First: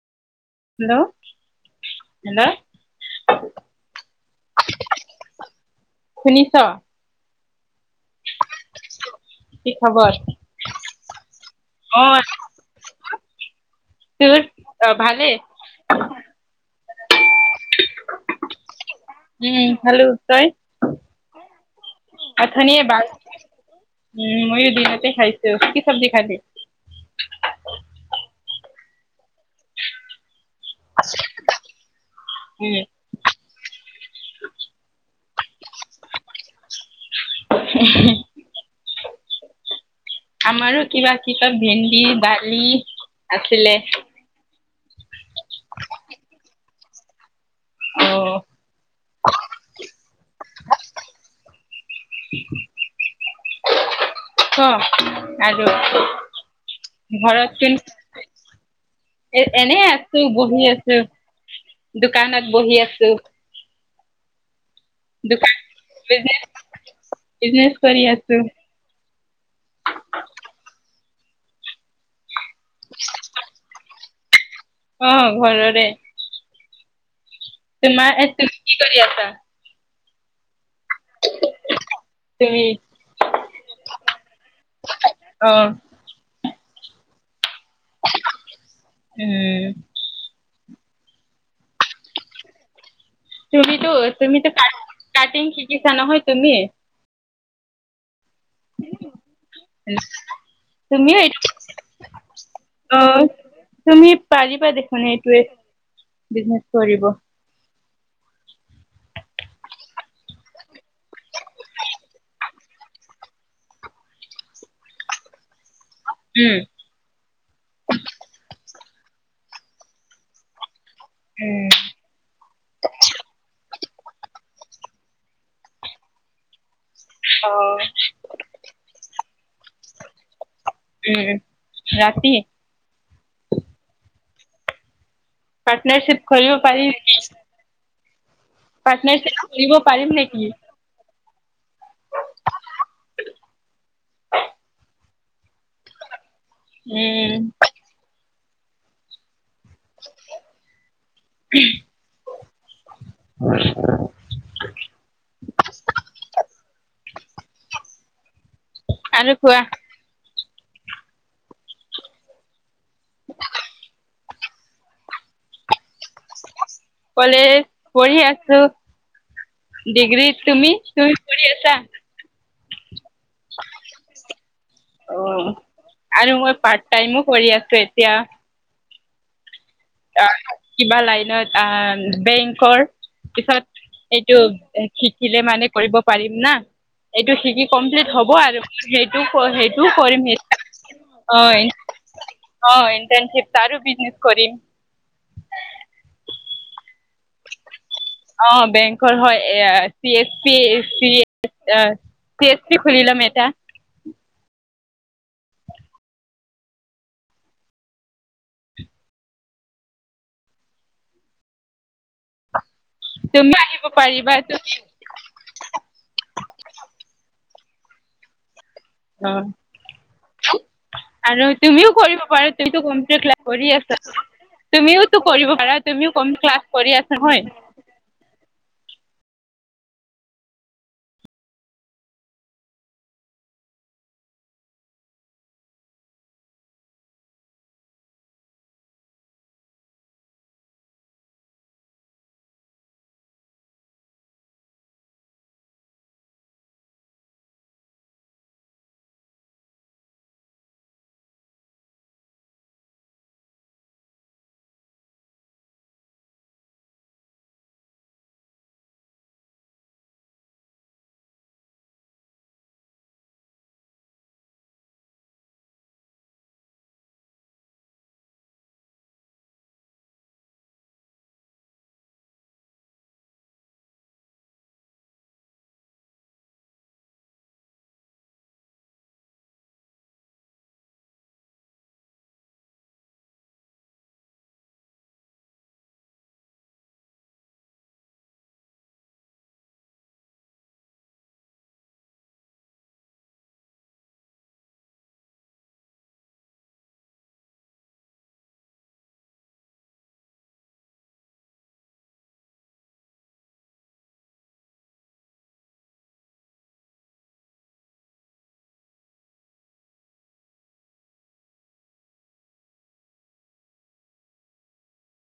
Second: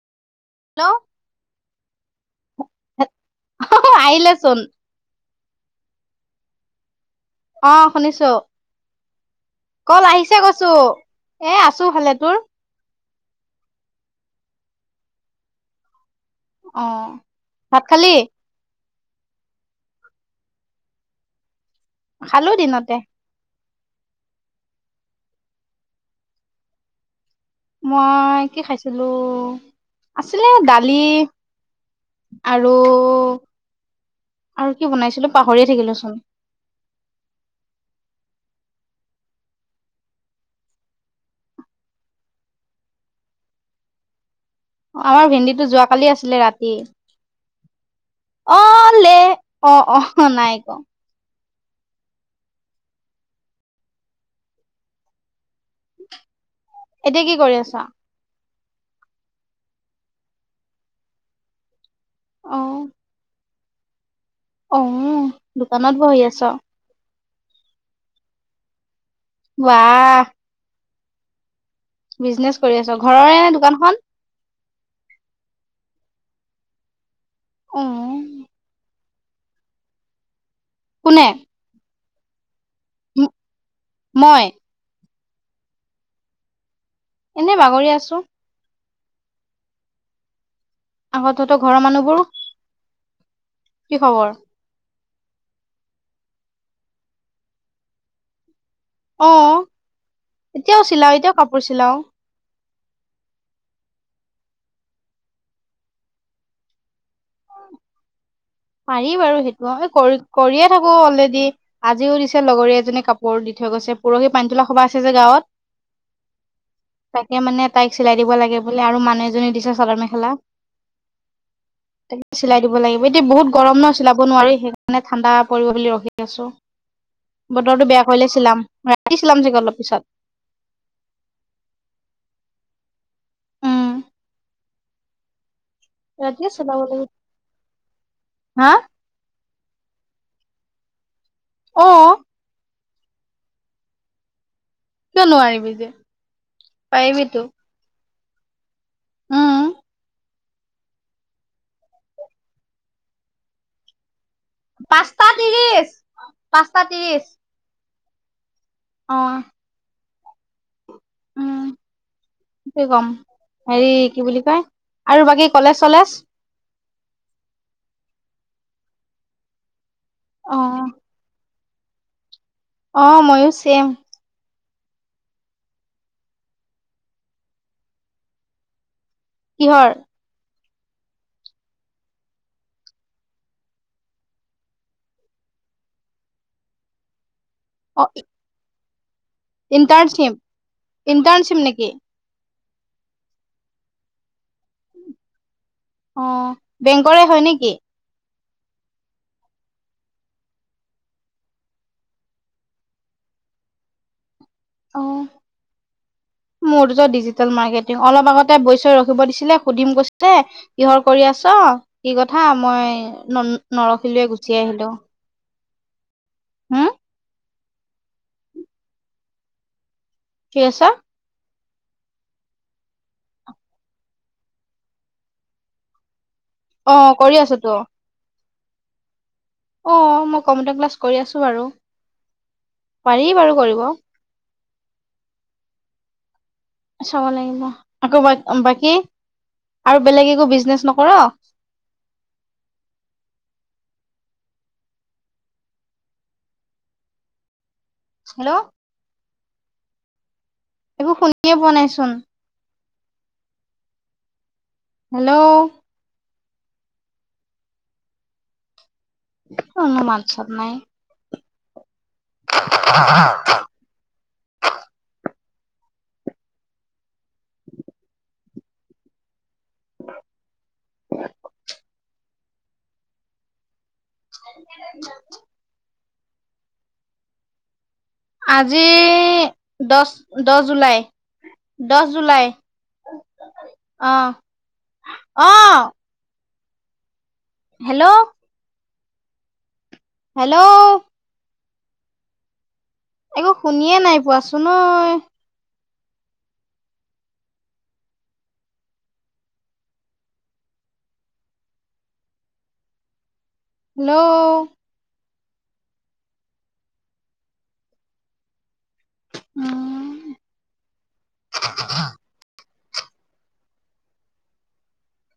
Hello অ', hello hello! আহিলে চোন। শুনিছ? অঁ শুনিছোঁ কি কল আহিছে কৈছোঁ এ আ- অঁ তোৰ অঁ ভালেই। অঁ ভাত খালি? উমঁ খালো তই? খালো অথনিয়ে দিনতে বাছ উমঁ ময়ো দিনতে খাইছোঁ কি চব্জি খালি? মই কি খাইছিলোঁ আছিলে দাল- লি উম। আৰু- আৰু কি বনাইছিলোঁ পাহৰিয়ে থাকিলো চোন। এ হে- আমাৰো কিবা কিবা ভেন্দি দালি আছিলে। আমাৰ ভেন্দীটো যোৱাকালি আছিলে ৰাতি। অ'। অঁ লে অঁ অঁ নাই ক। ক আৰু এতিয়া কি কৰি ঘৰত কোন আছা? - এ এনে আছোঁ বহি আছোঁ। দোকানত বহি আছোঁ। অঁ দোকানত বহি আছ। বিজনেছ কৰি আছোঁ। ওৱা- বিজনেছ কৰি আছ ঘৰৰে নে দোকানখন। অহ ঘৰৰে। অ', তোমাৰ এ তুমি কি কৰি আছা? কোনে। তুমি। ওম মই। অঁ- এনেই বাগৰি আছোঁ। উমঁ! আকৌ তহঁতৰ ঘৰৰ মানুহবোৰ - তুমিতো-তুমিতো কাটিং শিকিছা নহয় তুমি অঁ এতিয়াও চিলাওঁ এতিয়াও কাপোৰ চিলাওঁ। অঁ তুমি পাৰিবা দেখোন এইটোৱেই বিজনেচ কৰিব। পাৰি বাৰু সেইটো কৰি কৰিয়ে থাকো অলৰেডি। আজিও দিছে লগৰী এজনীয়ে কাপোৰ দি থৈ গৈছে পৰহি পানীতোলা সবা আছে যে গাঁৱত। [inaudible] উম। তাকে মানে তাইক চিলাই দিব লাগে বোলে আৰু মানুহ এজনীয়ে দিছে চাদৰ মেখেলা উম চিলাই দিব লাগিব, এতিয়া বহুত গৰম ন চিলাব নোৱাৰি সেইকাৰণে ঠাণ্ডা পৰিব বুলি ৰখি আছো, অ বতৰটো বেয়া কৰিলে চিলাম ৰাতি চিলাম চাগে অলপ পিছত। উম, ৰাতি উম পাৰ্টনাৰশ্বিপ কৰিব ৰাতিয়ে চিলাব পাৰি হা? [inaudible] কৰিব পাৰিম নেকি? অঁ কিয় নোৱাৰিবি যে পাৰিবিতো উম উম। [inaudible] [unintelligible] পাঁচটা ত্ৰিশ, পাঁচটা ত্ৰিশ অ আৰু কোৱা। উম কি কম, হেৰি কি বুলি কয় আৰু বাকী কলেজ-চলেজ কলেজ পঢ়ি আছো, ডিগ্ৰীত অ তুমি-তুমি কৰি আছা অঁ ময়ো চেম। অঁ আৰু মই পাৰ্ট টাইমো কৰি আছো এতিয়া কিহৰ? [inaudible] আহ কিবা লাইনৰ আহ বেংকৰ পিছত এইটো শিকিলে মানে কৰিব পাৰিম না। এইটো শিকি অ কমপ্লিট হ'ব আৰু সেইটো সেইটোও কৰিম নি [inaudible] ইনন্তান শ্বিপ নেকি? অঁ ইণ্টাৰ্নশিপ তাৰো বিজনেছ কৰিম [inaudible] অঁ বেংকৰে হয় নেকি? [inaudible] অঁ বেংকৰ হয় এ চি এচ পি আহ চি এচ পি খুুলি লম এটা। অঁ [inaudible] মোৰতো ডিজিটেল মাৰ্কেটিং অলপ আগতে বৈছ‌ই ৰখিব দিছিলে, সুধিম কৈছিলে কিহৰ কৰি আছা, কি কথা, মই ন তুমি আহিব পাৰিবা নৰখিলোৱেই গুচি তুমি আহিলো হুম [inaudible] অঁ কি আছা [inaudible] আৰু তুমিও কৰিব পাৰা, তুমিটো কম্পিউটাৰ ক্লাছ কৰি আছা। [inaudible] তুমিও তো কৰিব পাৰা তুমিও কম ক্লাছ [inaudible] অঁ কৰি হয় আছো তো। [inaudible] অঁ মই কম্পিউটাৰ ক্লাছ কৰি আছো বাৰু, পাৰি বাৰু কৰিব চাব লাগিব, আকৌ বাকী আৰু বেলেগ একো বিজনেচ নকৰা [inaudible] হেল্ল'! একো শুনিয়ে পোৱা নাই চোন। হেল্ল'! কি হ'লনো মাত-চাত নাই? [inaudible] [inaudible] আজি দহ-দহ জুলাই দহ জুলাই। অহ' অহ'! হেল্ল'! হেল্ল'! একো শুনিয়ে নাই পোৱাচোন অই। হেল্ল'! [inaudible]